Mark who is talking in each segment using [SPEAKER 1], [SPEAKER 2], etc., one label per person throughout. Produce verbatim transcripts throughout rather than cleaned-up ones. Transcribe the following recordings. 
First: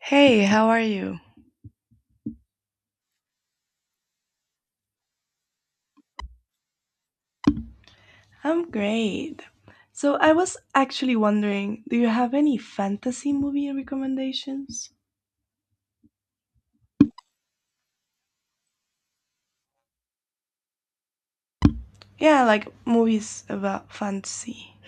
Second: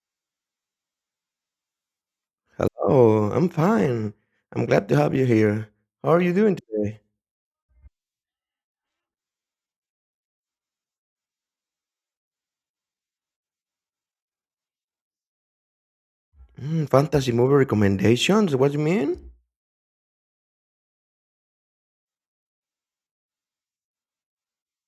[SPEAKER 1] Hey, how are you?
[SPEAKER 2] Hello, I'm fine. I'm glad to have you here. How are you doing today?
[SPEAKER 1] I'm great. So I was actually wondering, do you have any fantasy movie recommendations?
[SPEAKER 2] Mm, fantasy movie recommendations? What do you mean?
[SPEAKER 1] Yeah, like movies about fantasy.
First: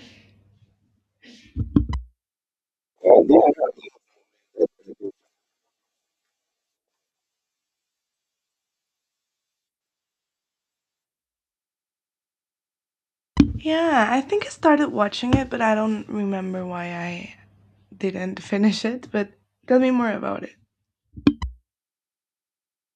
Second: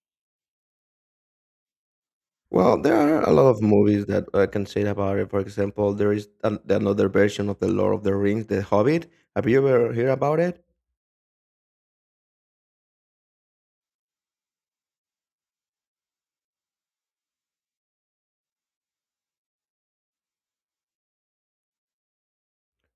[SPEAKER 2] Well, there are a lot of movies that I can say about it. For example, there is an- another version of The Lord of the Rings, The Hobbit. Have you ever heard about it?
[SPEAKER 1] Yeah, I think I started watching it, but I don't remember why I didn't finish it, but tell me more about it.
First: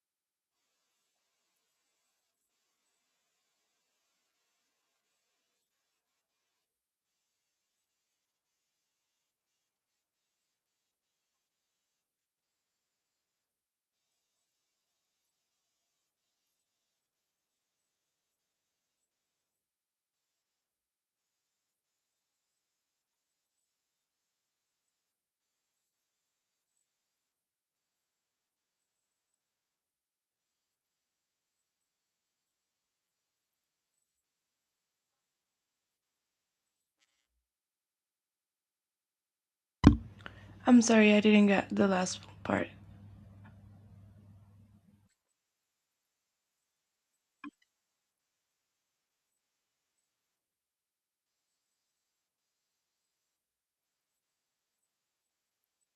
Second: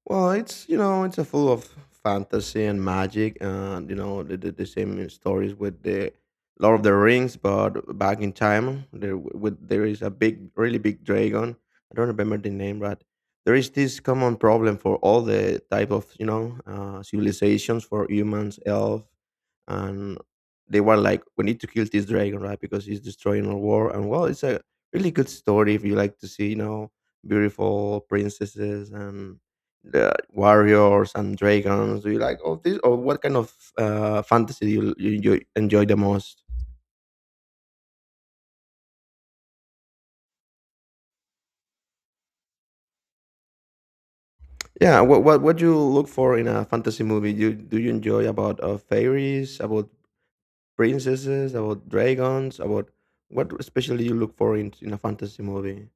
[SPEAKER 2] Well, it's you know it's a full of fantasy and magic, and you know the, the, the same stories with the Lord of the Rings, but back in time there w- with there is a big, really big dragon. I don't remember the name, but there is this common problem for all the type of you know uh, civilizations for humans, elf, and they were like, we need to kill this dragon, right? Because he's destroying our war. And well, it's a really good story if you like to see you know beautiful princesses and the warriors and dragons. Do you like all this, or what kind of uh, fantasy do you, you, you enjoy the most?
[SPEAKER 1] I'm sorry I didn't get the last part.
[SPEAKER 2] Yeah, what what what you look for in a fantasy movie? Do do you enjoy about uh, fairies, about princesses, about dragons, about what especially you look for in in a fantasy movie?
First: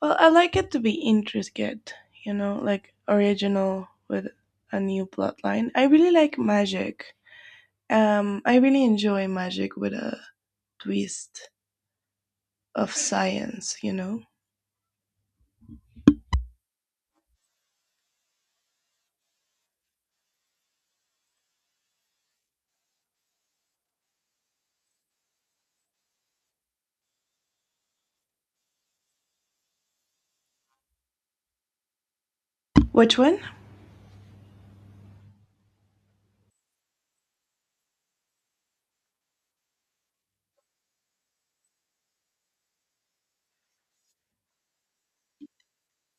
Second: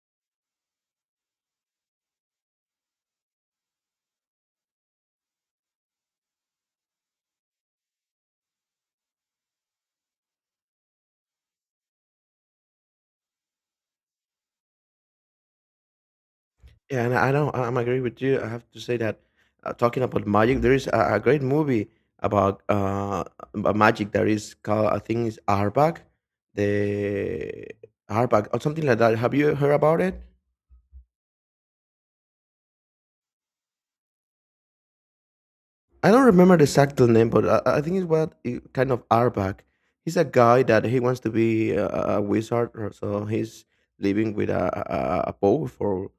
[SPEAKER 1] Well, I like it to be intricate, you know, like original with a new plotline. I really like magic. Um, I really enjoy magic with a twist of science, you know?
[SPEAKER 2] Yeah, and I don't. I'm agree with you. I have to say that uh, talking about magic, there is a, a great movie about uh a magic that is called I think it's Arbak, the Arbak or something like that. Have you heard about it?
[SPEAKER 1] Which one?
[SPEAKER 2] I don't remember the exact name, but I, I think it's what it- kind of Arbak. He's a guy that he wants to be a, a wizard, or so he's living with a, a, a a powerful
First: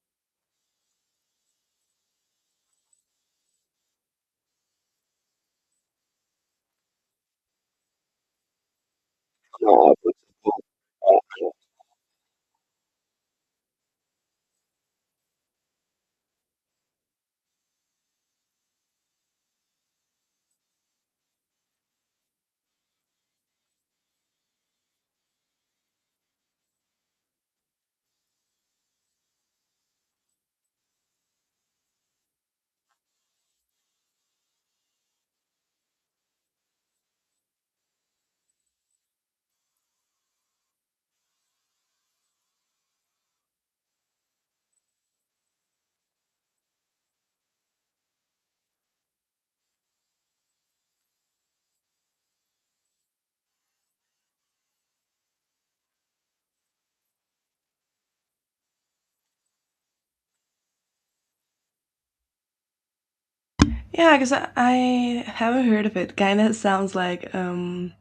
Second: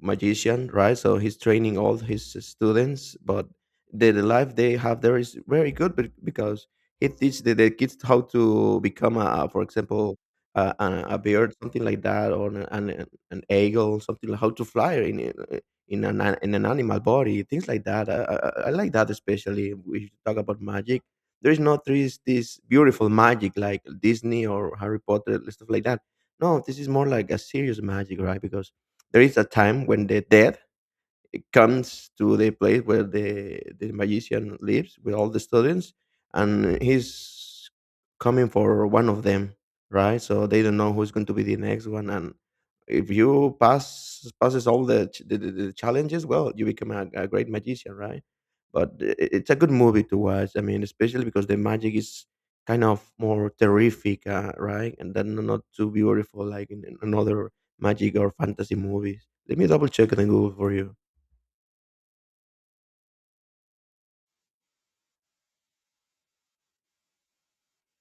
[SPEAKER 2] magician, right? So he's training all his students, but the, the life they have there is very good be- because he teaches the, the kids how to become, a, for example, a, a a bird, something like that, or an, an, an eagle, something like how to fly in, in an an- in an animal body, things like that. I, I, I like that especially. if We talk about magic. There is not this this beautiful magic like Disney or Harry Potter and stuff like that. No, this is more like a serious magic, right? Because there is a time when the dead comes to the place where the the magician lives with all the students, and he's coming for one of them, right? So they don't know who's going to be the next one, and if you pass passes all the ch- the, the, the challenges, well, you become a, a great magician, right? But i- i- it's a good movie to watch. I mean, especially because the magic is kind of more terrific, uh, right? And then not too beautiful like in, in another magic or fantasy movies. Let me double check it and Google for you.
[SPEAKER 1] Yeah, because I, I haven't heard of it. Kind of sounds like um,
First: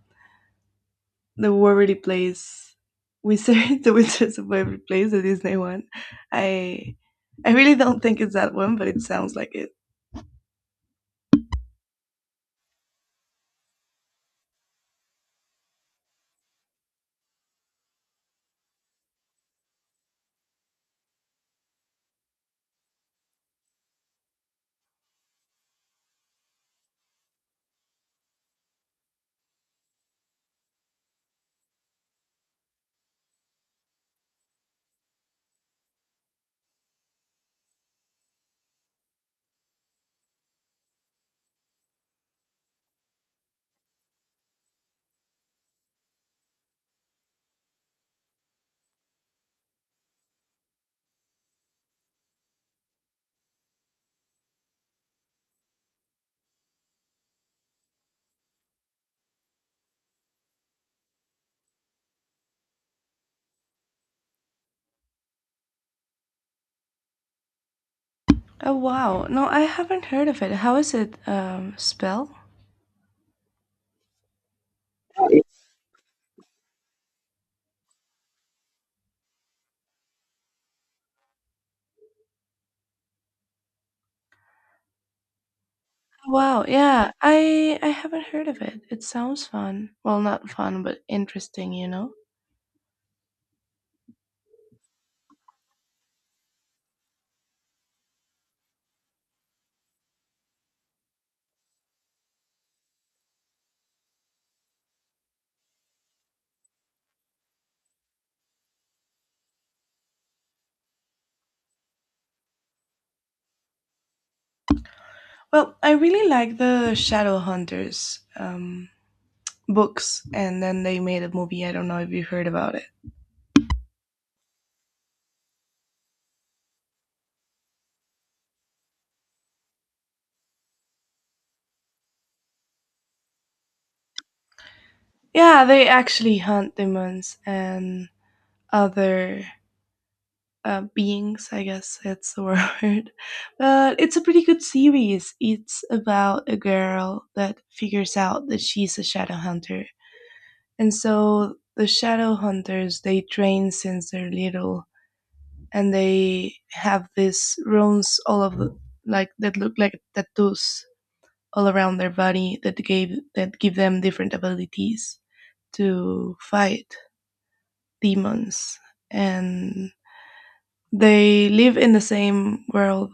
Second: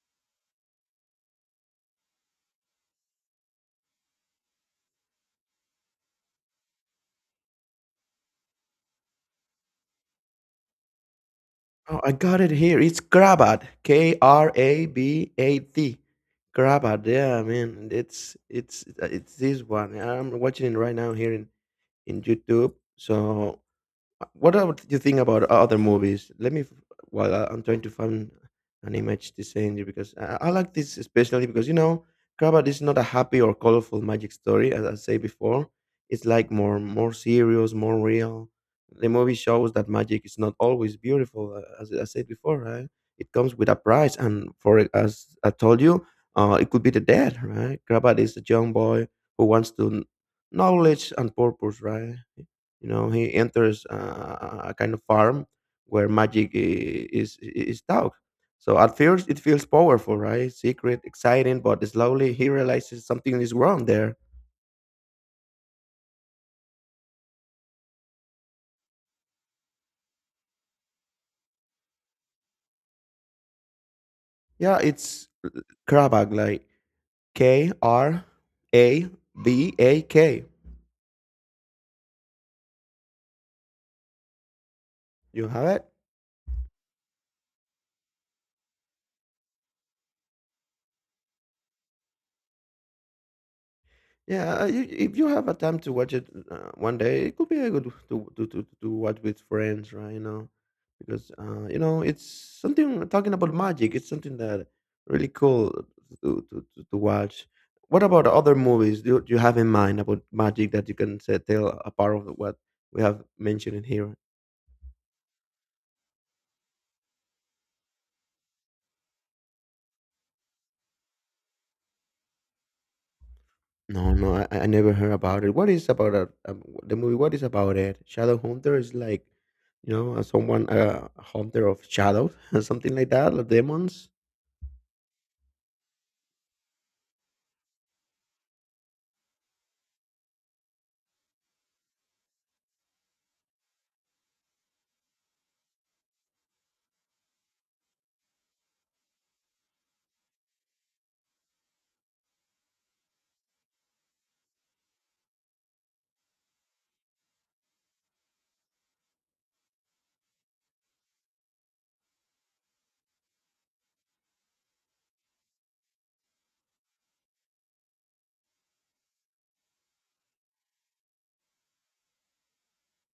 [SPEAKER 1] the Waverly Place Wizard, the Wizards of Waverly Place, the Disney one. I I really don't think it's that one, but it sounds like it.
[SPEAKER 2] Oh, I got it here. It's Krabat. K R A B A T. Krabat. Yeah, man. It's it's uh, it's this one. I'm watching it right now here in in YouTube. So what about you think about other movies? Let me, while I- I'm trying to find an image to send you, because I, I like this especially because you know, Krabat is not a happy or colorful magic story, as I said before. It's like more, more serious, more real. The movie shows that magic is not always beautiful, uh, as I said before, right? It comes with a price, and for it, as I told you, uh, it could be the death, right? Krabat is a young boy who wants to kn- knowledge and purpose, right? You know, he enters uh, a kind of farm where magic i- is is taught. So at first it feels powerful, right? Secret, exciting, but slowly he realizes something is wrong there.
[SPEAKER 1] Oh wow! No, I haven't heard of it. How is it um, spelled?
[SPEAKER 2] Yeah, it's Krabak, like K R A B A K. You have it?
[SPEAKER 1] Wow, yeah. I I haven't heard of it. It sounds fun. Well, not fun, but interesting, you know.
[SPEAKER 2] Yeah, uh, you, if you have a time to watch it uh, one day, it could be a good to to to, to watch with friends, right? You know, because uh, you know it's something talking about magic. It's something that really cool to to, to, to watch. What about other movies? Do, do you have in mind about magic that you can say, tell apart of what we have mentioned in here?
[SPEAKER 1] Well, I really like the Shadowhunters um books and then they made a movie. I don't know if you heard about it.
[SPEAKER 2] No, no, I, I never heard about it. What is about it, um, the movie? What is about it? Shadow Hunter is like, you know, as someone a hunter of shadows, something like that, or demons.
[SPEAKER 1] Yeah, they actually hunt demons and other uh, beings, I guess that's the word. But it's a pretty good series. It's about a girl that figures out that she's a shadow hunter. And so the shadow hunters, they train since they're little and they have these runes all of the, like that look like tattoos all around their body that gave that give them different abilities to fight demons and they live in the same world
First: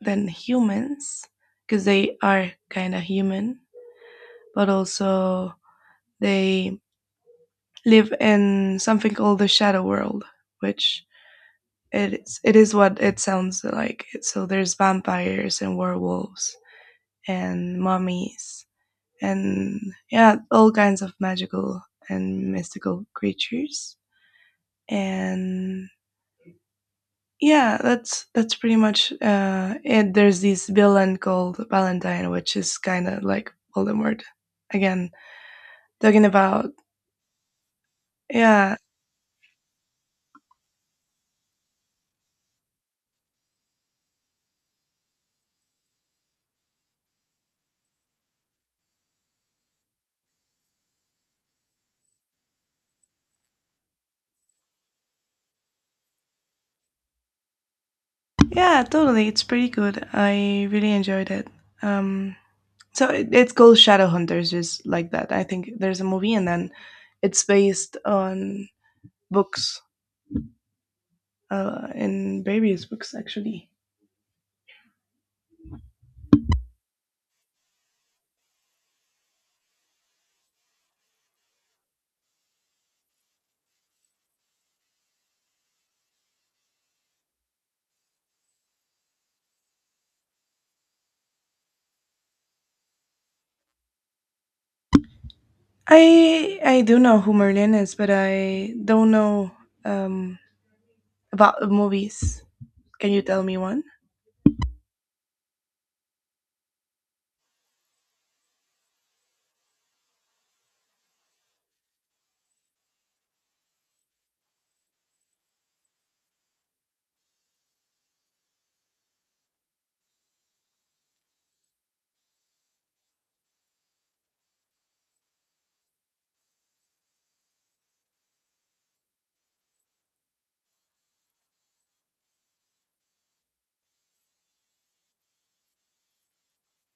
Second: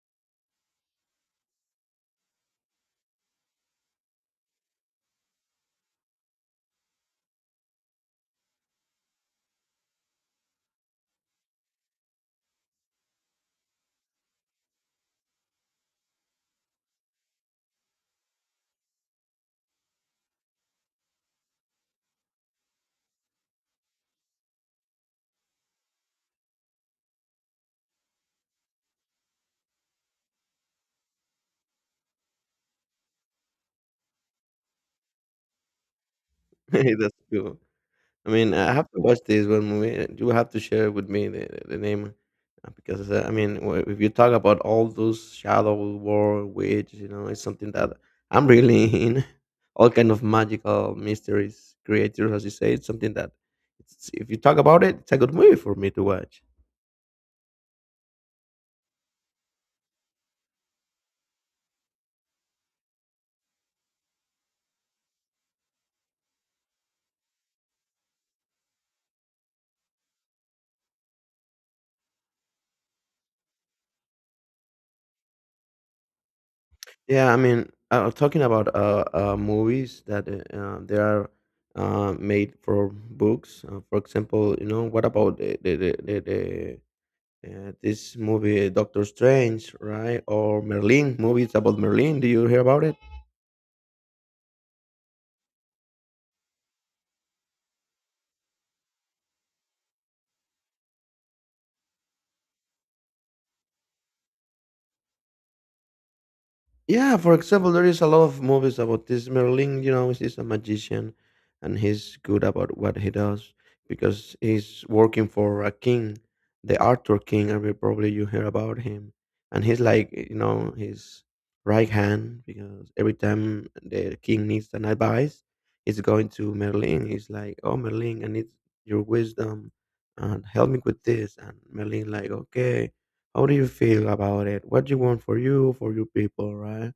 [SPEAKER 1] than humans because they are kind of human but also they live in something called the shadow world which it is, it is what it sounds like. So there's vampires and werewolves and mummies and yeah, all kinds of magical and mystical creatures. And yeah, that's that's pretty much uh, it. There's this villain called Valentine, which is kind of like Voldemort. Again, talking about
[SPEAKER 2] That's cool. I mean, I
[SPEAKER 1] yeah,
[SPEAKER 2] have to watch this one movie. You have to share with me the, the the name, uh, because uh, I mean, w- if you talk about all those shadow war witch, you know, it's something that I'm really in. All kind of magical mysteries, creators, as you say, it's something that it's, if you talk about it, it's a good movie for me to watch.
[SPEAKER 1] yeah, totally. It's pretty good. I really enjoyed it. Um, So it, it's called Shadowhunters, just like that. I think there's a movie, and then it's based on books, uh, in various books actually.
[SPEAKER 2] Yeah, I mean, uh, talking about uh, uh, movies that uh, uh, they are uh, made for books. Uh, for example, you know, what about the the the, the, the uh, this movie uh, Doctor Strange, right? Or Merlin movies about Merlin. Do you hear about it?
[SPEAKER 1] I I do know who Merlin is, but I don't know um, about the movies. Can you tell me one?
[SPEAKER 2] Yeah, for example, there is a lot of movies about this Merlin. You know, he's a magician, and he's good about what he does because he's working for a king, the Arthur King. I mean, probably you hear about him, and he's like, you know, his right hand because every time the king needs an advice, he's going to Merlin. He's like, "Oh, Merlin, I need your wisdom, and help me with this." And Merlin, like, "Okay." How do you feel about it? What do you want for you, for your people, right?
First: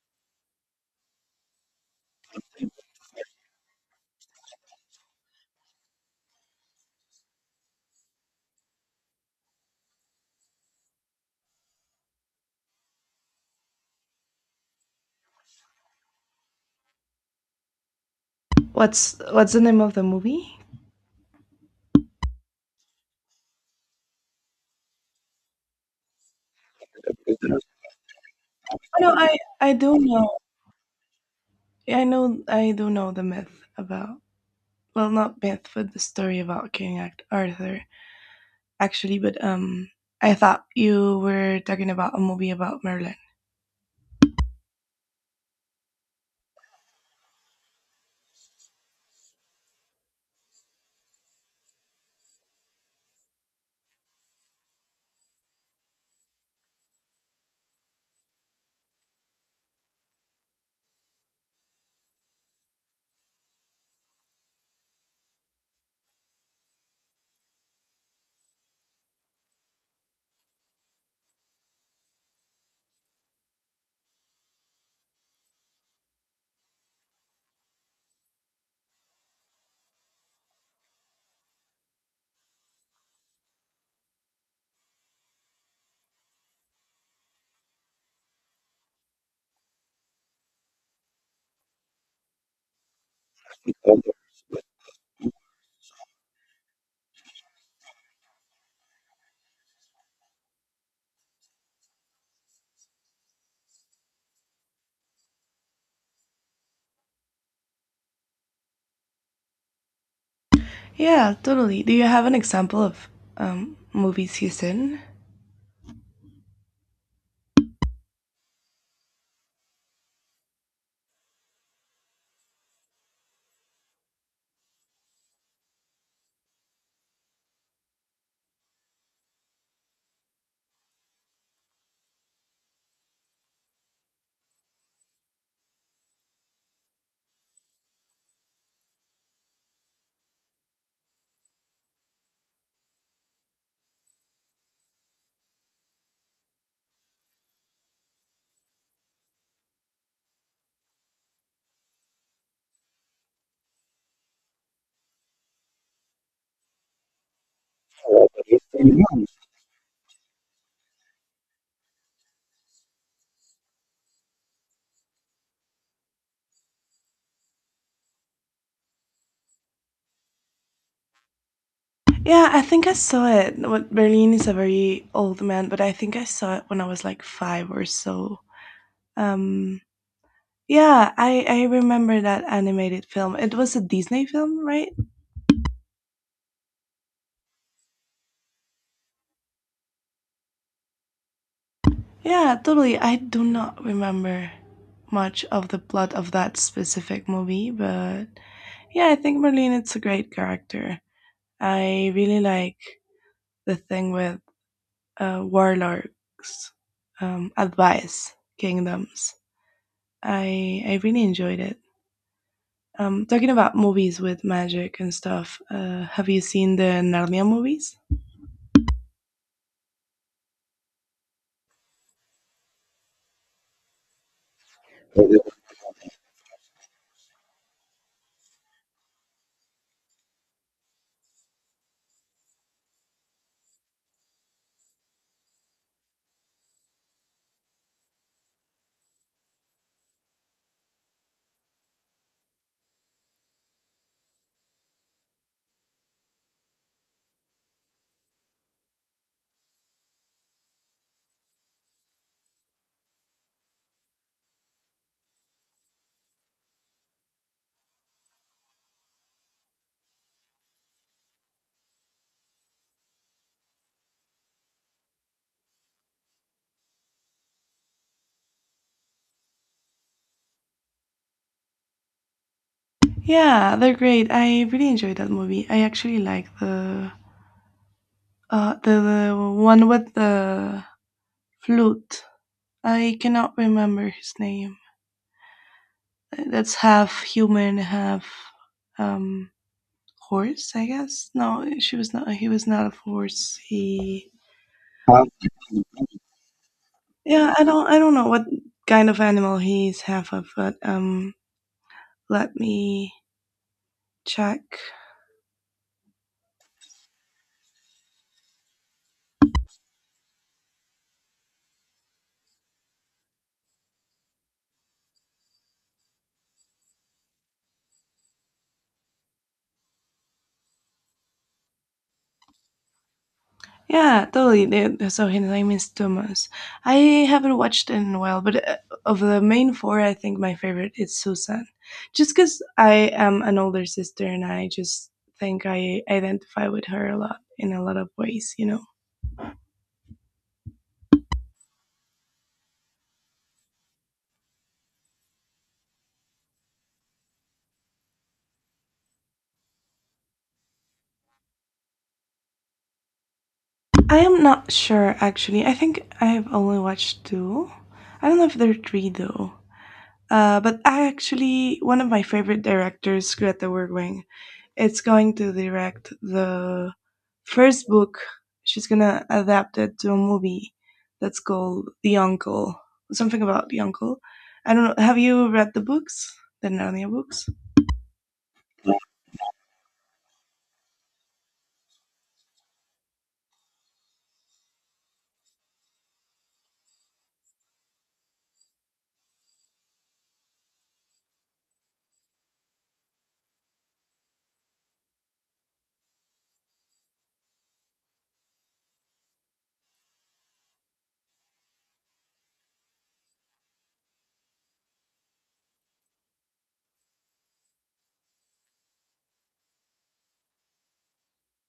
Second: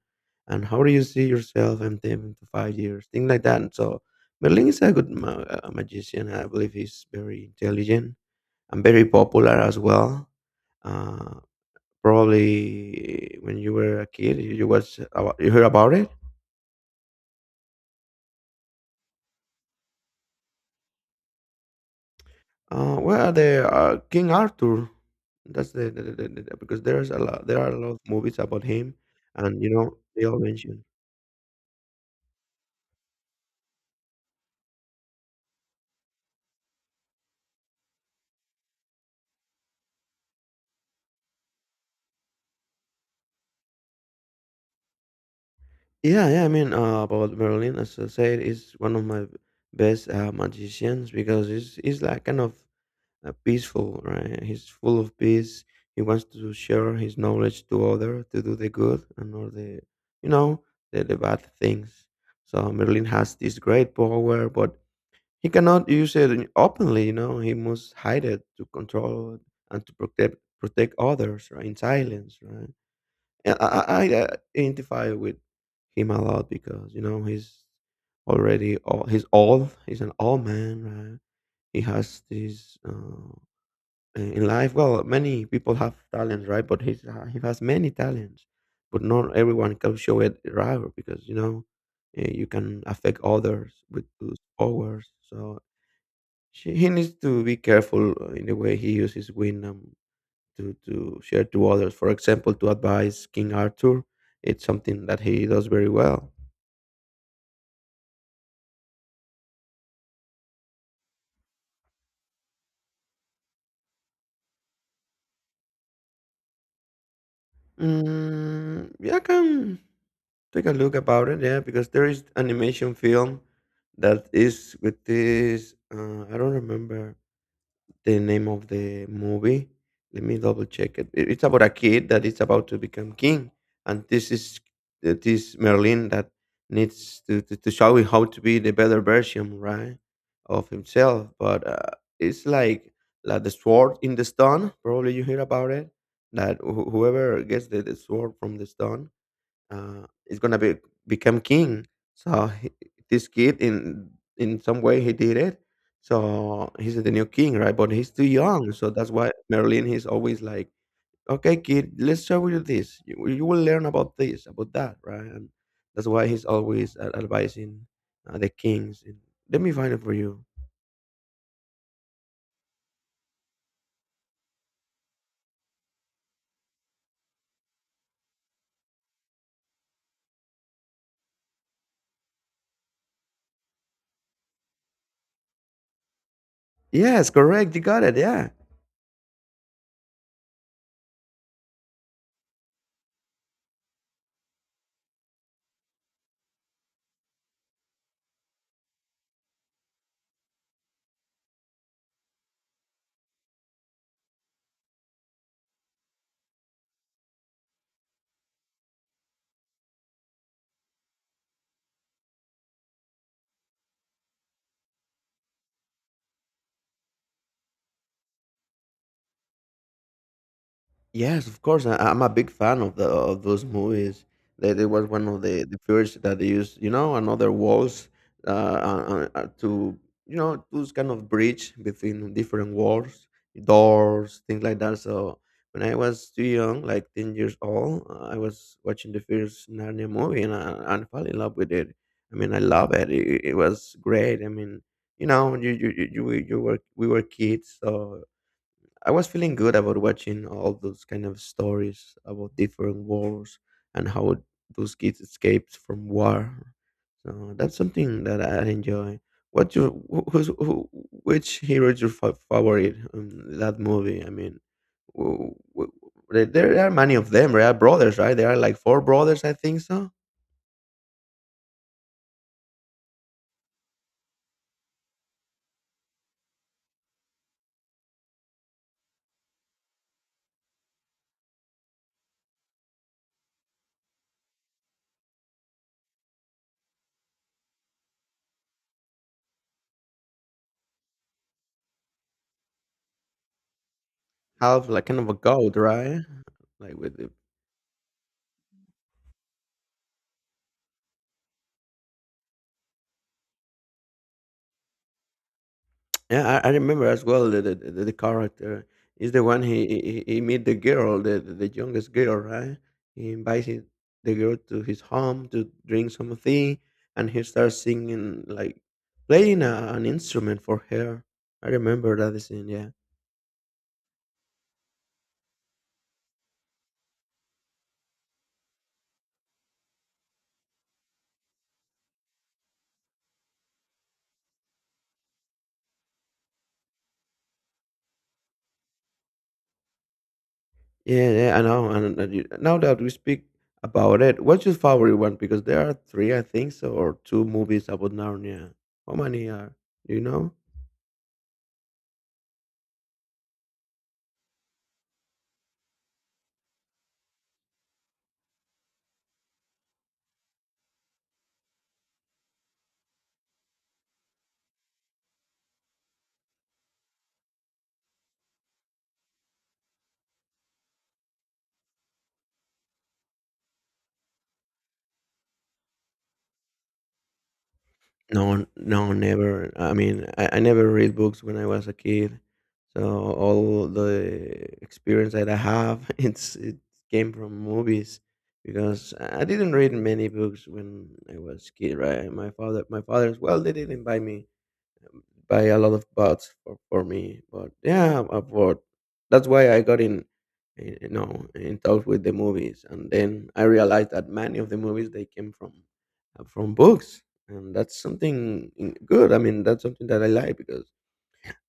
[SPEAKER 2] And how do you see yourself in them to five years? Things like that. And so Merlin is a good ma- uh, magician. I believe he's very intelligent and very popular as well. Uh, probably eh, when you were a kid, you, you watch about, you heard about it.
[SPEAKER 1] What's what's the name of the movie?
[SPEAKER 2] Uh, well, the uh, King Arthur. That's the, the, the, the the- because there's a lot.
[SPEAKER 1] Oh,
[SPEAKER 2] There are a lot of movies about him,
[SPEAKER 1] no, I
[SPEAKER 2] and you
[SPEAKER 1] I
[SPEAKER 2] know
[SPEAKER 1] do
[SPEAKER 2] they
[SPEAKER 1] know.
[SPEAKER 2] all mention.
[SPEAKER 1] I know I do know the myth about well, not myth, but the story about King Act Arthur. Actually, but um, I thought you were talking about a movie about Merlin.
[SPEAKER 2] Yeah, yeah. I mean, uh, about Merlin, as I said, is one of my best uh, magicians because he's he's like kind of uh, peaceful, right? He's full of peace. He wants to share his knowledge to other to do the good and not the, you know, the, the bad things. So Merlin has this great power, but he cannot use it openly. You know, he must hide it to control and to protect protect others, right? In silence, right? Yeah, I, I I uh, identify with him a lot because you know he's already all he's old. He's an old man, right? He has this uh, in life. Well, many people have talents, right? But he's uh, he has many talents, but not everyone can show it right because you know eh, you can affect others with those powers. So she, he needs to be careful uh, in the way he uses wisdom to to share to others. For example, to advise King Arthur, it's something that he does very well.
[SPEAKER 1] Yeah, totally. Do you have an example of um, movies he's in?
[SPEAKER 2] Mm, yeah, I can take a look about it. Yeah, because there is animation film that is with this. Uh, I don't remember the name of the movie. Let me double check it. It- It's about a kid that is about to become king, and this is uh, this Merlin that needs to, to, to show him how to be the better version, right, of himself. But uh, it's like like the sword in the stone. Probably you hear about it. That wh- whoever gets the, the sword from the stone uh, is gonna be become king. So he, this kid, in in some way, he did it. So he's the new king, right? But he's too young, so that's why Merlin he's always like, "Okay, kid, let's show you this. You, you will learn about this, about that, right?" And that's why he's always uh, advising uh, the kings. And, Let me find it for you.
[SPEAKER 1] Yeah, I think I saw it. What Berlin is a very old man, but I think I saw it when I was like five or so. Um, yeah, I I remember that animated film. It was a Disney film, right?
[SPEAKER 2] Yes, correct. You got it. Yeah.
[SPEAKER 1] Yeah, totally. I do not remember much of the plot of that specific movie, but yeah, I think Marlene it's a great character. I really like the thing with uh, warlocks um, advice kingdoms. I I really enjoyed it. Um, talking about movies with magic and stuff. Uh, have you seen the Narnia movies?
[SPEAKER 2] Yes, of course. I, I'm a big fan of the of those movies. That it was one of the the first that they used, you know, another walls uh, uh, uh, to you know those kind of bridge between different walls, doors, things like that. So when I was too young, like ten years old, uh, I was watching the first Narnia movie and I, I fell in love with it. I mean, I love it. It, it was great. I mean, you know, you you you you, we- you were we were kids, so I was feeling good about watching all those kind of stories about different wars and how those kids escaped from war. So that's something that I enjoy. What's your wh- who's, who, which hero is your fa- favorite in that movie? I mean, there, there are many of them. There are brothers, right? There are like four brothers, I think so.
[SPEAKER 1] Yeah, they're great. I really enjoyed that movie. I actually like the uh the, the one with the flute. I cannot remember his name. That's half human, half um, horse. I guess no, she was not. He was not a horse. He
[SPEAKER 2] Half like kind
[SPEAKER 1] huh?
[SPEAKER 2] of a goat, right? Like with the…
[SPEAKER 1] Yeah. I don't. I don't know what kind of animal he's half of, but um, let me check.
[SPEAKER 2] Yeah, I, I remember as well the, the the the character is the one he he, he he meet the girl, the the the youngest girl, right? He invites his- the girl to his home to drink something, and he starts singing, like playing a, an instrument for her. I remember that scene. Yeah,
[SPEAKER 1] Yeah, totally. They- So his name is Thomas. I haven't watched in a while, but uh, of the main four, I think my favorite is Susan, just because I am an older sister and I just think I identify with her a lot in a lot of ways. You know.
[SPEAKER 2] yeah, yeah. I know. And and you- now that we speak about it, what's your favorite one? Because there are three, I think, so, or two movies about Narnia. How many are? Do you know?
[SPEAKER 1] I am not sure actually. I think I have only watched two. I don't know if there are three though. Uh, but I actually one of my favorite directors, Greta Gerwig, is going to direct the first book. She's gonna adapt it to a movie that's called The Uncle, something about the uncle. I don't know. Have you read the books, the Narnia books?
[SPEAKER 2] No, no, never. I mean, I, I never read books when I was a kid, so all the experience that I have, it's it came from movies because I I didn't read many books when I was kid, right? My father, my father's well, they didn't buy me buy a lot of bots for, for me. But yeah, I'm bored. That's why I got in, eh, you know, in touch with the movies, and then I realized that many of the movies they came from uh, from books, and that's something in- good. I mean, that's something that I like. Because,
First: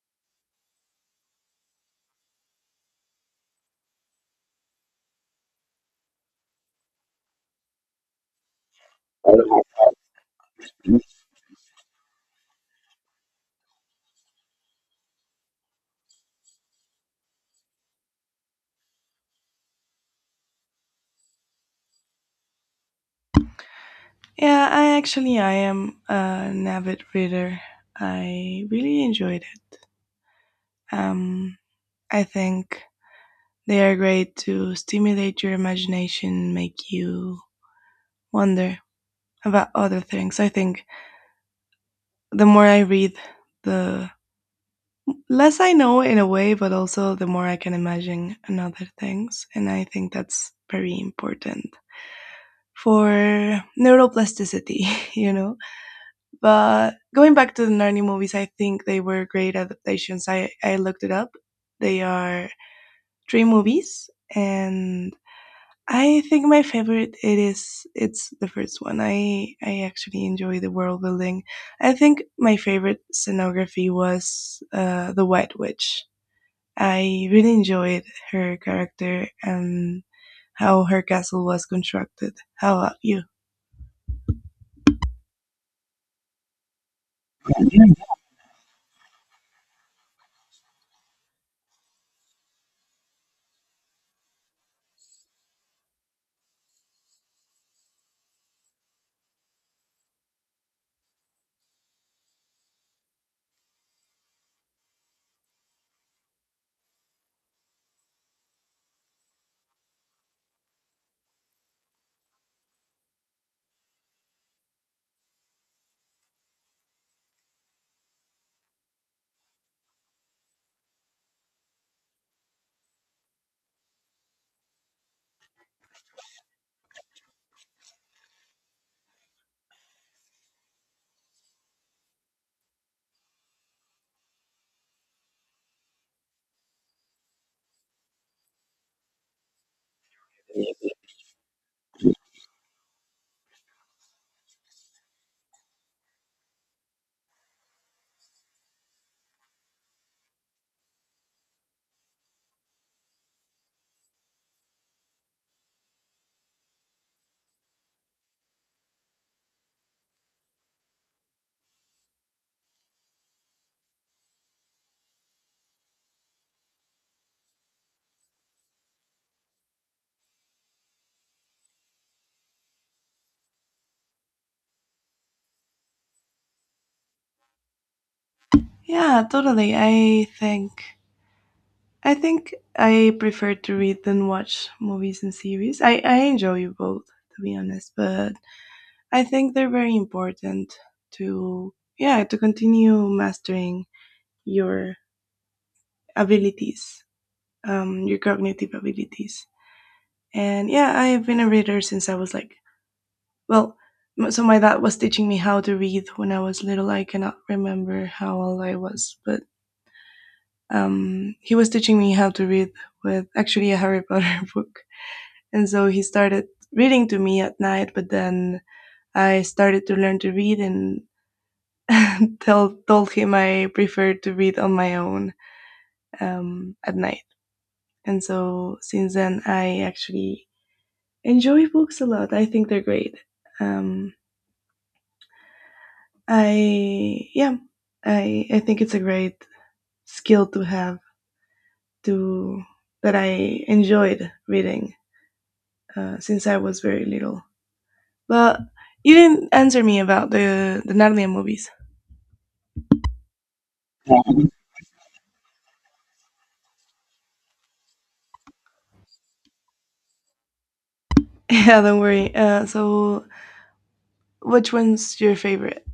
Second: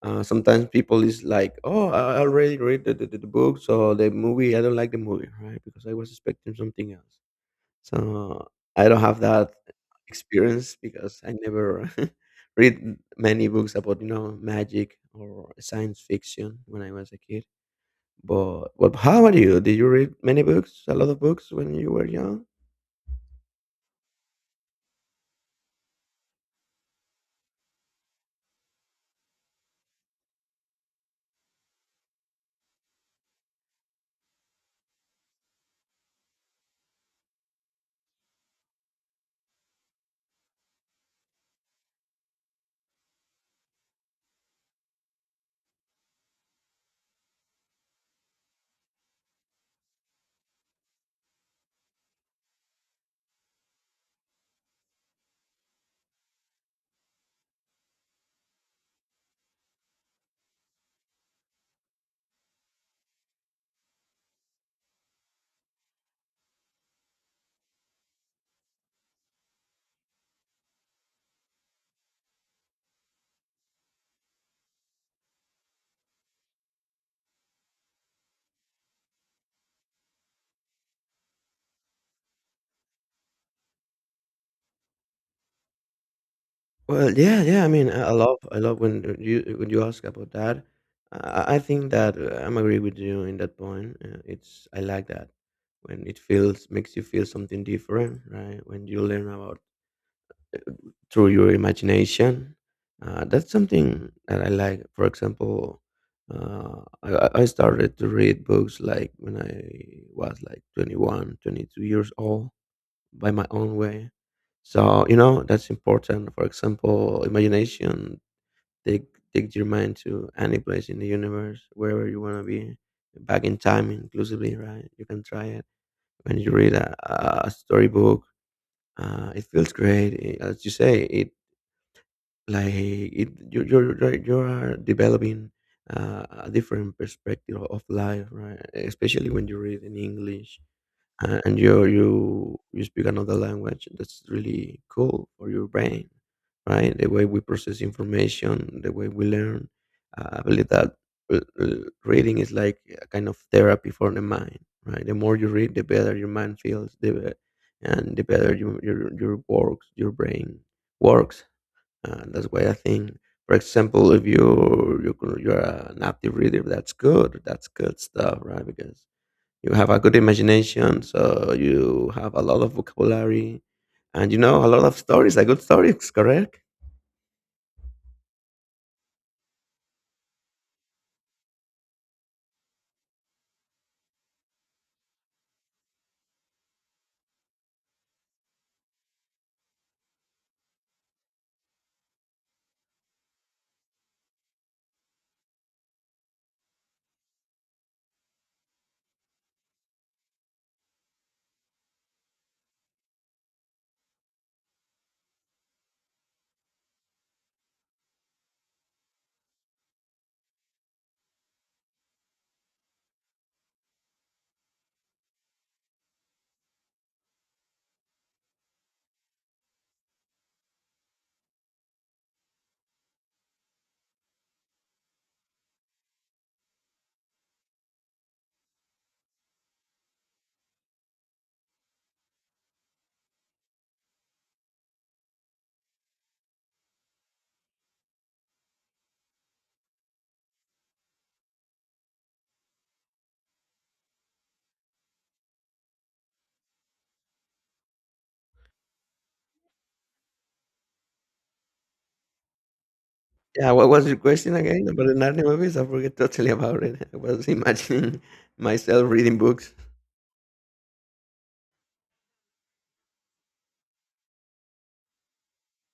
[SPEAKER 2] Uh, sometimes people is like, "Oh, I I already read the, the, the book, so the movie, I don't like the movie, right? Because I was expecting something else." So I don't have that experience because I never read many books about, you know, magic or science fiction when I was a kid. But but how about you? Did you read many books? A lot of books when you were young?
[SPEAKER 1] Yeah, I actually I am an avid reader. I really enjoyed it. Um, I think they are great to stimulate your imagination, make you wonder about other things. I think the more I read, the less I know in a way, but also the more I can imagine and other things. And I think that's very important for neuroplasticity, you know. But going back to the Narnia movies, I think they were great adaptations. I, I looked it up. They are three movies and I think my favorite it is it's the first one. I I actually enjoy the world building. I think my favorite scenography was uh, the White Witch. I really enjoyed her character and how her castle was constructed. How about you?
[SPEAKER 2] Well, yeah, yeah. I mean, I I love, I love when uh, you, when you ask about that. I, I I think that uh, I'm agree with you in that point. Uh, it's, I like that when it feels, makes you feel something different, right? When you learn about, through your imagination. Uh, that's something that I like. For example, uh, I, I I started to read books like when I was like twenty one, twenty two years old by my own way. So, you know, that's important. For example, imagination, take, take your mind to any place in the universe, wherever you want to be, back in time inclusively, right? You can try it when you read a, a storybook. Uh, it feels great. i- As you say, it like it you're you're you're, you're developing uh, a different perspective of life, right? Especially when you read in English, uh, and you you you speak another language, that's really cool for your brain, right? The way we process information, the way we learn, uh, I believe that uh, uh, reading is like a kind of therapy for the mind, right? The more you read, the better your mind feels, the be- and the better your your, your works your brain works. Uh, that's why I think, for example, if you you you're you're an active reader, that's good. That's good stuff, right? Because you have a good imagination, so you have a lot of vocabulary, and you know a lot of stories, like good stories, correct?
[SPEAKER 1] Yeah, totally. I think I think I prefer to read than watch movies and series. I I enjoy both to be honest, but I think they're very important to yeah to continue mastering your abilities, um, your cognitive abilities. And yeah, I have been a reader since I was like well, m- so my dad was teaching me how to read when I was little. I cannot remember how old I was, but um, he was teaching me how to read with actually a Harry Potter book, and so he started reading to me at night. But then I started to learn to read, and tell, told him I preferred to read on my own um, at night. And so since then, I actually enjoy books a lot. I think they're great. Um, I yeah, I I think it's a great skill to have to that I enjoyed reading uh, since I was very little. But you didn't answer me about the the Narnia movies.
[SPEAKER 2] Yeah. What was your question again about the Narnia movies? I forget totally about it. I was imagining myself reading books.
[SPEAKER 1] Yeah, don't worry. Uh, so which one's your favorite?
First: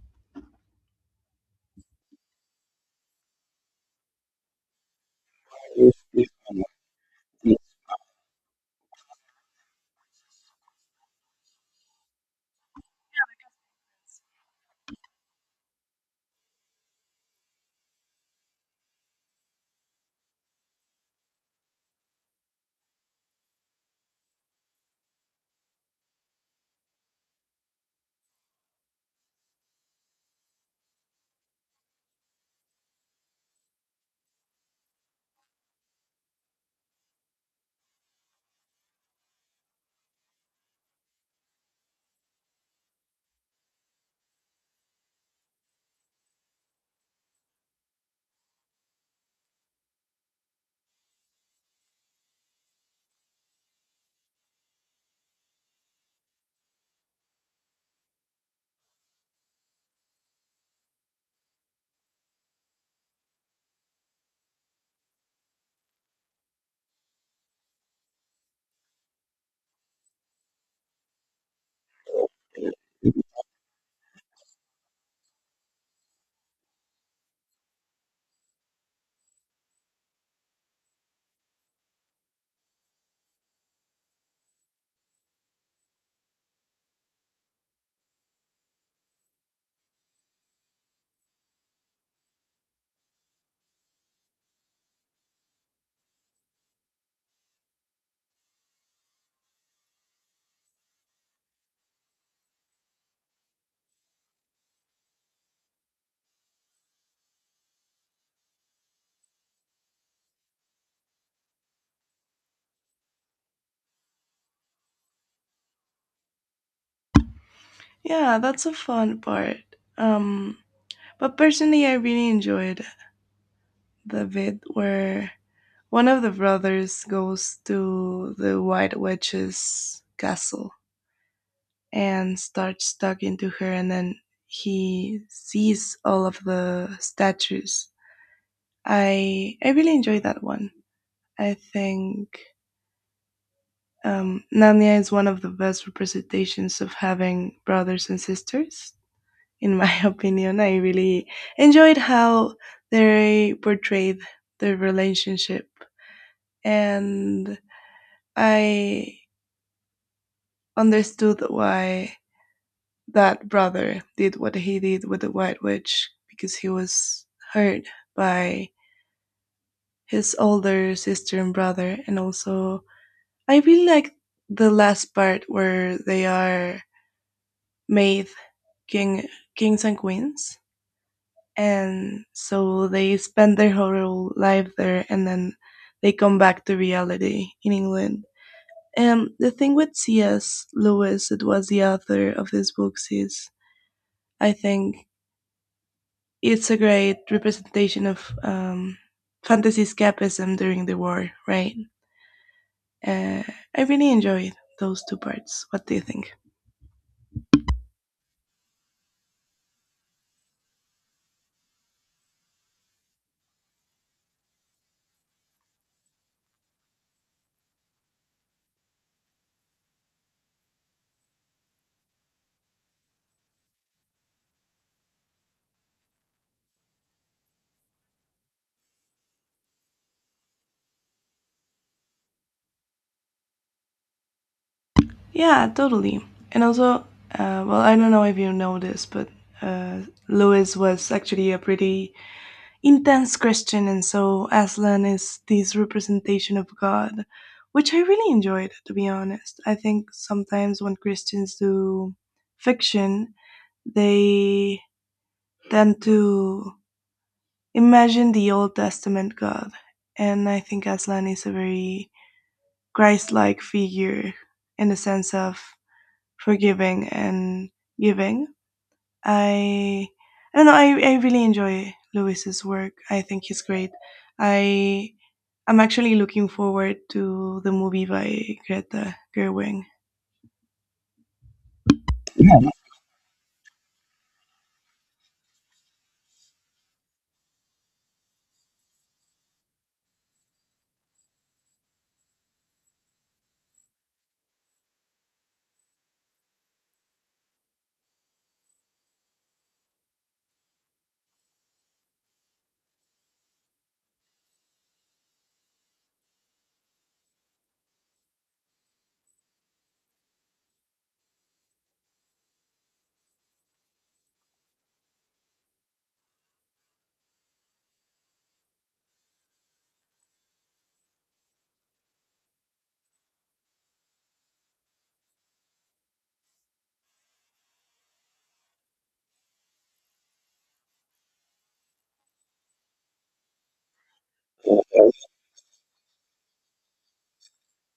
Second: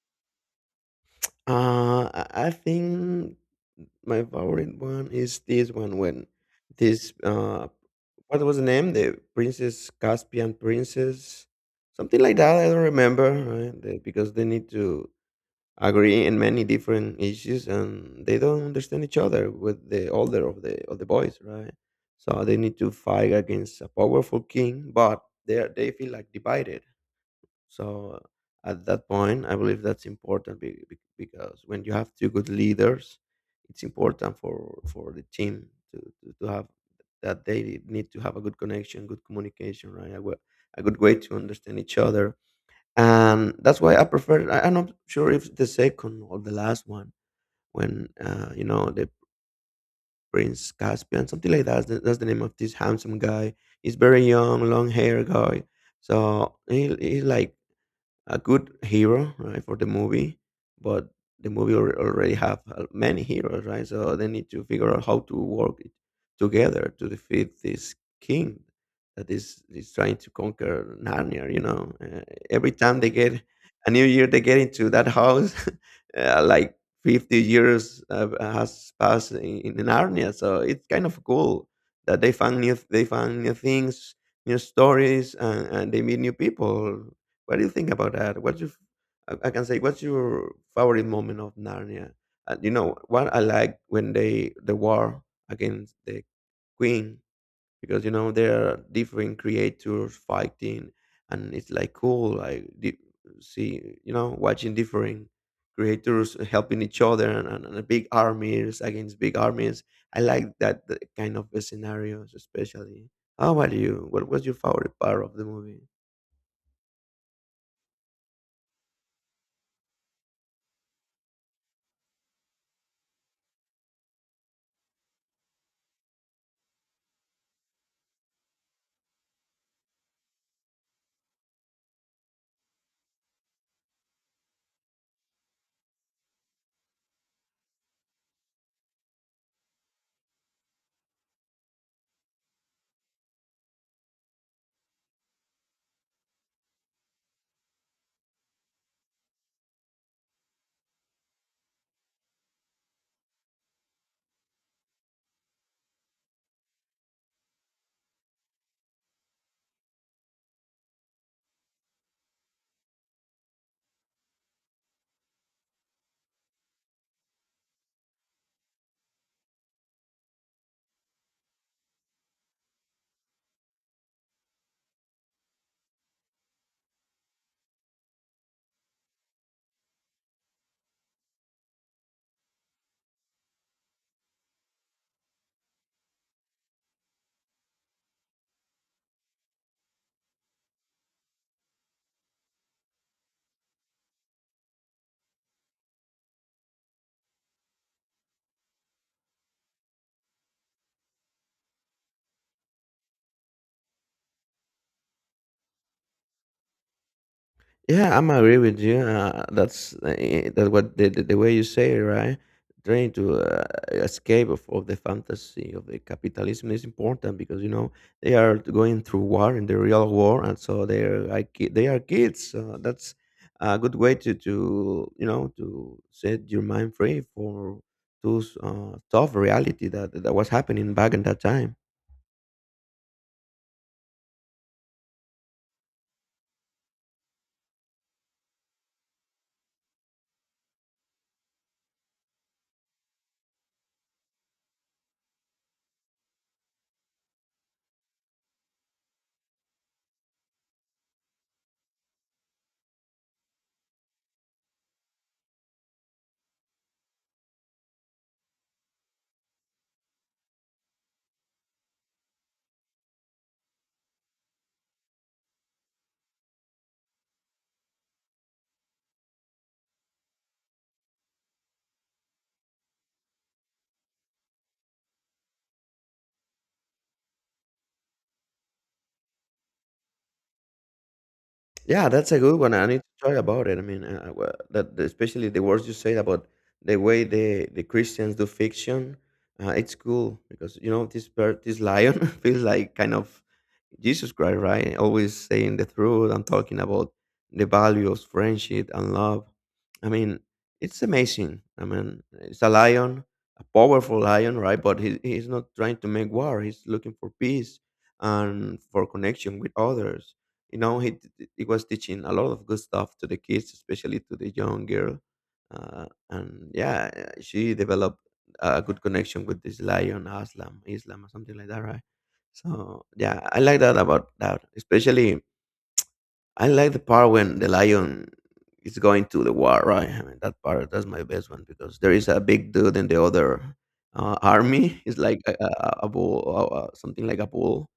[SPEAKER 2] Uh, I I think my favorite one is this one when this uh, what was the name? The Princess Caspian, Princess, something like that. I don't remember, right? They- Because they need to agree in many different issues, and they don't understand each other with the older of the of the boys, right? So they need to fight against a powerful king, but they are, they feel like divided. So at that point, I believe that's important be- be- because when you have two good leaders, it's important for for the team to, to, to have, that they need to have a good connection, good communication, right? A, wa- a good way to understand each other, and that's why I prefer. I, I'm not sure if the second or the last one, when uh, you know, the Prince Caspian, something like that. That's the, that's the name of this handsome guy. He's very young, long hair guy. So he, he's like a good hero, right, for the movie. But the movie al- already have uh, many heroes, right? So they need to figure out how to work it together to defeat this king that is is trying to conquer Narnia, you know. Uh, every time they get a new year, they get into that house. Uh, like fifty years uh, has passed in, in Narnia, so it's kind of cool that they found new they found new things, new stories, and, and they meet new people. What do you think about that? What's your, I I can say, what's your favorite moment of Narnia? Uh, you know what I like, when they the war against the queen, because you know there are different creators fighting, and it's like cool, like di- see, you know, watching different creators helping each other, and, and, and big armies against big armies. I like that, the kind of scenarios, especially. How about you? What was your favorite part of the movie?
[SPEAKER 1] Yeah, that's a fun part. Um, but personally, I really enjoyed the bit where one of the brothers goes to the White Witch's castle and starts talking to her, and then he sees all of the statues. I I really enjoyed that one. I think um, Narnia is one of the best representations of having brothers and sisters in my opinion. I really enjoyed how they portrayed the relationship, and I understood why that brother did what he did with the White Witch because he was hurt by his older sister and brother, and also I really like the last part where they are made king kings and queens and so they spend their whole life there and then they come back to reality in England. And the thing with C S. Lewis, it was the author of these books, is I think it's a great representation of um, fantasy escapism during the war, right? Uh, I really enjoyed those two parts. What do you think?
[SPEAKER 2] Yeah, I'm agree with you. Uh, that's uh, eh, that, what the, the, the way you say it, right? Trying to uh, escape of, of the fantasy of the capitalism is important, because you know they are going through war in the real war, and so they are like ki- they are kids. So that's a good way to to you know, to set your mind free for those uh, tough reality that, that was happening back in that time.
[SPEAKER 1] Yeah, totally. And also, uh, well, I don't know if you know this, but uh, Lewis was actually a pretty intense Christian, and so Aslan is this representation of God, which I really enjoyed, to be honest. I think sometimes when Christians do fiction, they tend to imagine the Old Testament God, and I think Aslan is a very Christ like figure in the sense of forgiving and giving. I I don't know, I, I really enjoy Lewis's work. I think he's great. I I'm actually looking forward to the movie by Greta Gerwig.
[SPEAKER 2] Yeah, that's a good one. I need to try about it. I mean, uh, uh, well, that the- especially the words you said about the way the the Christians do fiction, uh, it's cool because, you know, this bird, this lion feels like kind of Jesus Christ, right? Always saying the truth and talking about the value of friendship and love. I mean, it's amazing. I mean, it's a lion, a powerful lion, right? But he, he's not trying to make war. He's looking for peace and for connection with others. You know, he, t- he was teaching a lot of good stuff to the kids, especially to the young girl. Uh, and yeah, she developed a good connection with this lion, Aslam, Islam, or something like that, right? So, yeah, I like that about that. Especially, I like the part when the lion is going to the war, right? I mean, that part, that's my best one, because there is a big dude in the other uh, army. It's like a, a, a bull, uh, uh, something like a bull,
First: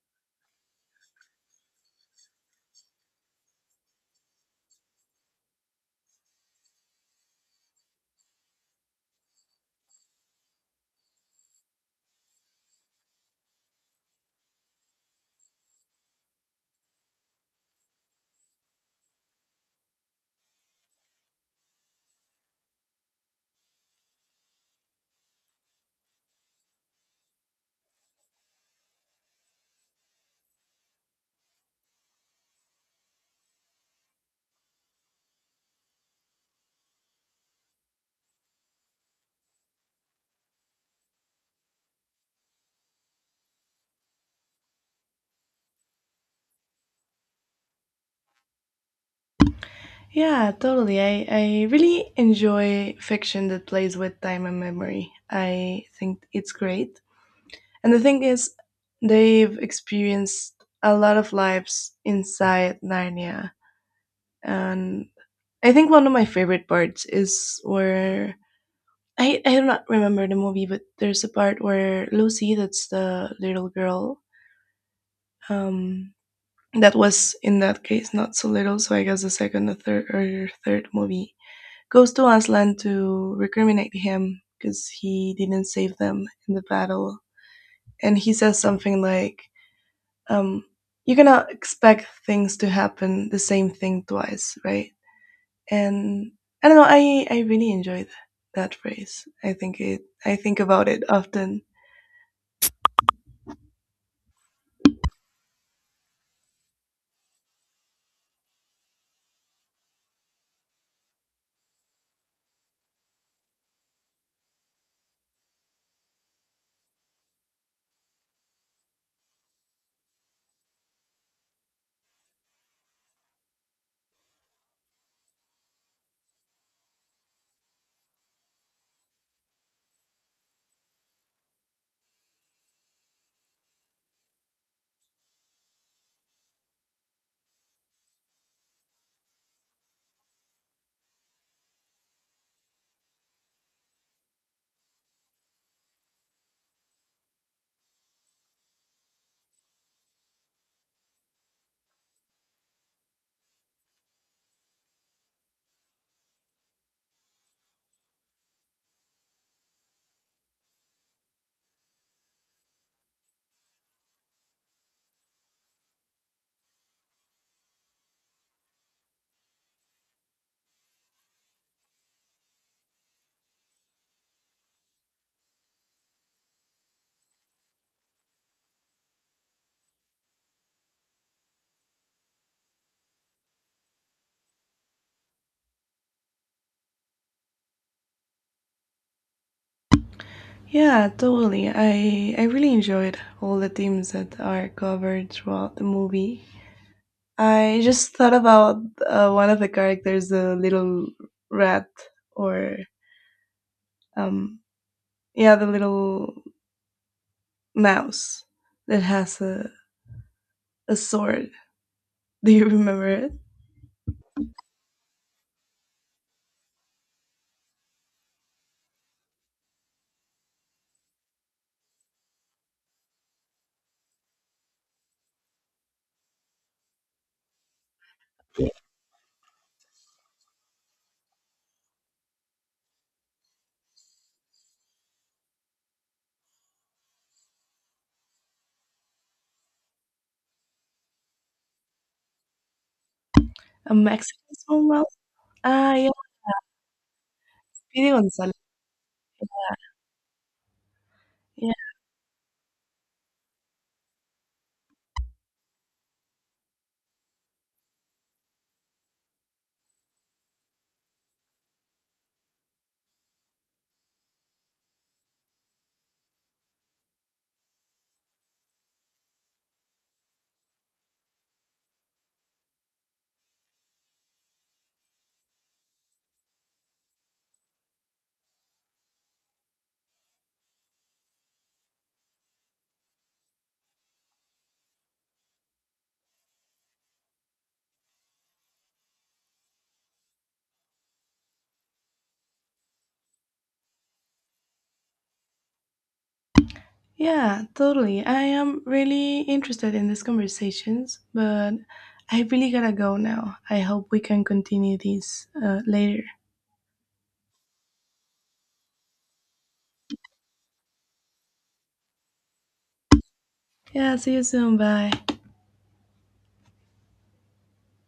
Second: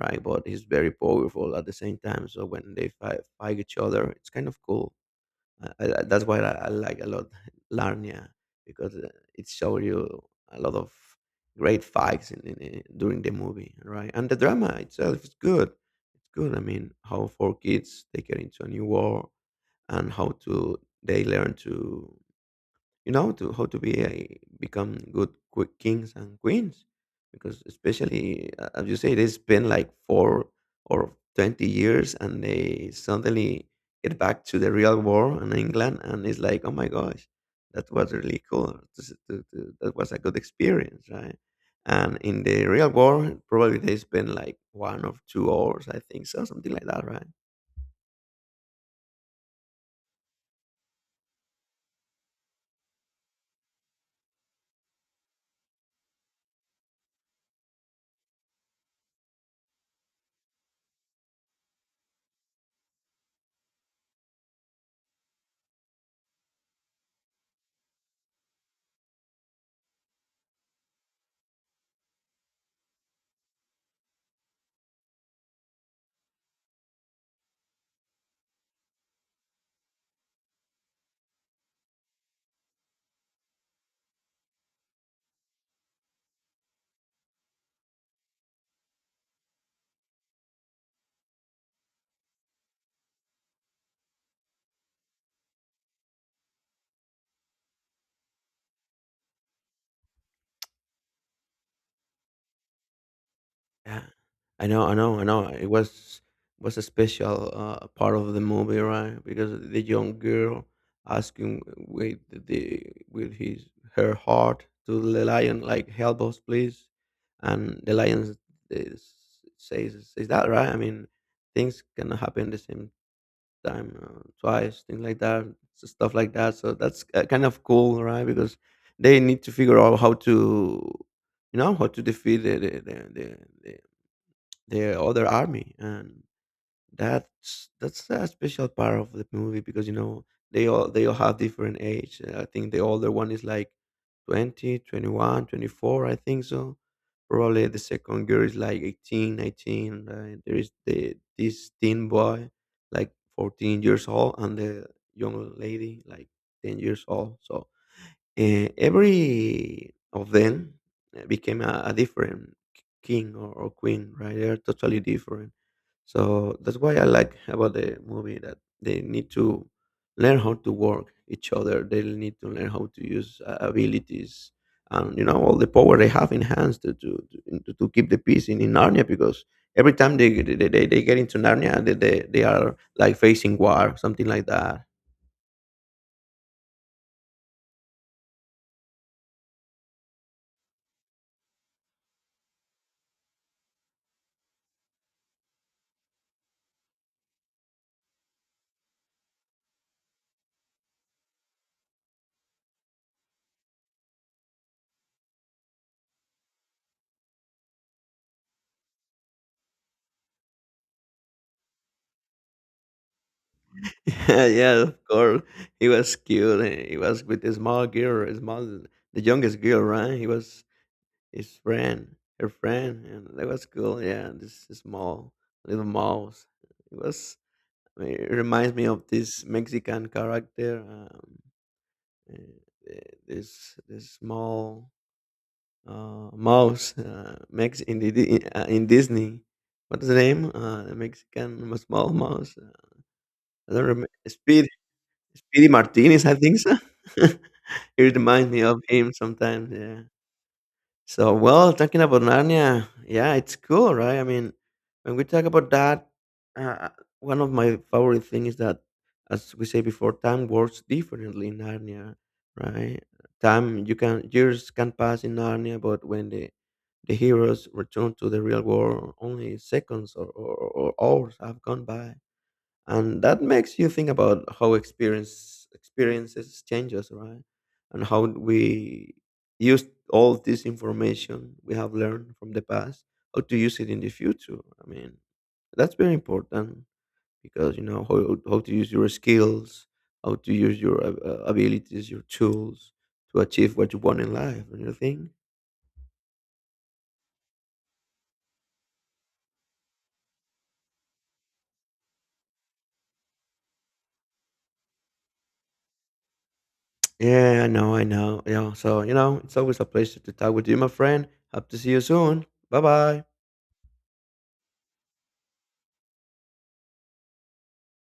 [SPEAKER 2] right? But he's very powerful at the same time. So when they fight, fight each other, it's kind of cool. Uh, uh, that's why I, I like a lot Larnia, because uh, it shows you a lot of great fights in, in, in- during the movie, right? And the drama itself is good. It's good. I mean, how four kids, they get into a new war, and how to they learn to, you know, to how to be a, become good quick kings and queens. Because especially, uh, as you say, they spend like four or twenty years, and they suddenly get back to the real world in England, and it's like, oh my gosh, that was really cool. This- th- th- that was a good experience, right? And in the real world, probably they spend like one or two hours, I think so, something like that, right?
[SPEAKER 1] Yeah, totally. I, I really enjoy fiction that plays with time and memory. I think it's great. And the thing is, they've experienced a lot of lives inside Narnia. And I think one of my favorite parts is where I, I do not remember the movie, but there's a part where Lucy, that's the little girl, um, that was in that case not so little. So I guess the second or third or third movie goes to Aslan to recriminate him because he didn't save them in the battle, and he says something like, um, "You cannot expect things to happen the same thing twice, right?" And I don't know. I I really enjoyed that phrase. I think it. I think about it often.
[SPEAKER 2] Yeah. I know, I know, I know. It was was a special uh, part of the movie, right? Because the young girl asking with the with his her heart to the lion, like, help us, please. And the lion is, says says that, right? I mean, things can happen the same time uh, twice, things like that, so stuff like that. So that's uh, kind of cool, right? Because they need to figure out how to, you know, how to defeat the the the, the, the, the other army. And that's that's a special part of the movie, because, you know, they all they all have different age. Uh, I think the older one is like twenty, twenty one, twenty four. I think so. Probably the second girl is like eighteen, nineteen. Right? There is the this teen boy like fourteen years old, and the young lady like ten years old. So uh, every of them uh, became a, a different k- king or, or queen, right? They are totally different. So that's why I like about the movie, that they need to learn how to work each other. They need to learn how to use uh, abilities and, you know, all the power they have in hands to to to, to keep the peace in, in Narnia. Because every time they they, they, they get into Narnia, they, they they are like facing war, something like that.
[SPEAKER 1] Yeah, totally. I I really enjoyed all the themes that are covered throughout the movie. I just thought about uh, one of the characters, the little rat, or um, yeah, the little mouse that has a, a sword. Do you remember it?
[SPEAKER 2] Yeah, yeah, of course. He was cute. and he was with a small girl, a small, the youngest girl, right? He was his friend, her friend, and that was cool. Yeah, this small little mouse. It was. I mean, it reminds me of this Mexican character. Um, uh, this this small uh, mouse, uh, Mex in the Di- uh, in Disney. What's the name? Uh, the Mexican small mouse. Uh, I don't
[SPEAKER 1] A
[SPEAKER 2] remember.
[SPEAKER 1] Mexican
[SPEAKER 2] Speedy
[SPEAKER 1] small mouse? Ah, yeah,
[SPEAKER 2] Martinez, I think so.
[SPEAKER 1] Speedy
[SPEAKER 2] It reminds
[SPEAKER 1] Gonzalez.
[SPEAKER 2] me of him sometimes, yeah. So,
[SPEAKER 1] Yeah,
[SPEAKER 2] well, talking about Narnia, yeah, it's cool, right? I mean, when we talk about that, uh, one of my favorite things is that, as we say before, time works differently in Narnia, right? Time you can Years can pass in Narnia, but when the the heroes return to the real world, only seconds or, or, or hours have gone by. And that makes you think about how experience experiences change us, right? And how we use all this information we have learned from the past, how to use it in the future. I mean, that's very important, because, you know, how, how to use your skills, how to use your ab- uh, abilities, your tools, to achieve what you want in life. And you think,
[SPEAKER 1] yeah, totally. I am really interested in these conversations, but I really gotta go now. I hope we can continue these uh, later.
[SPEAKER 2] yeah, I know I know yeah. So, you know, it's always a pleasure to talk with you, my friend. Hope to see you soon. Bye bye.
[SPEAKER 1] Yeah, see you soon. Bye.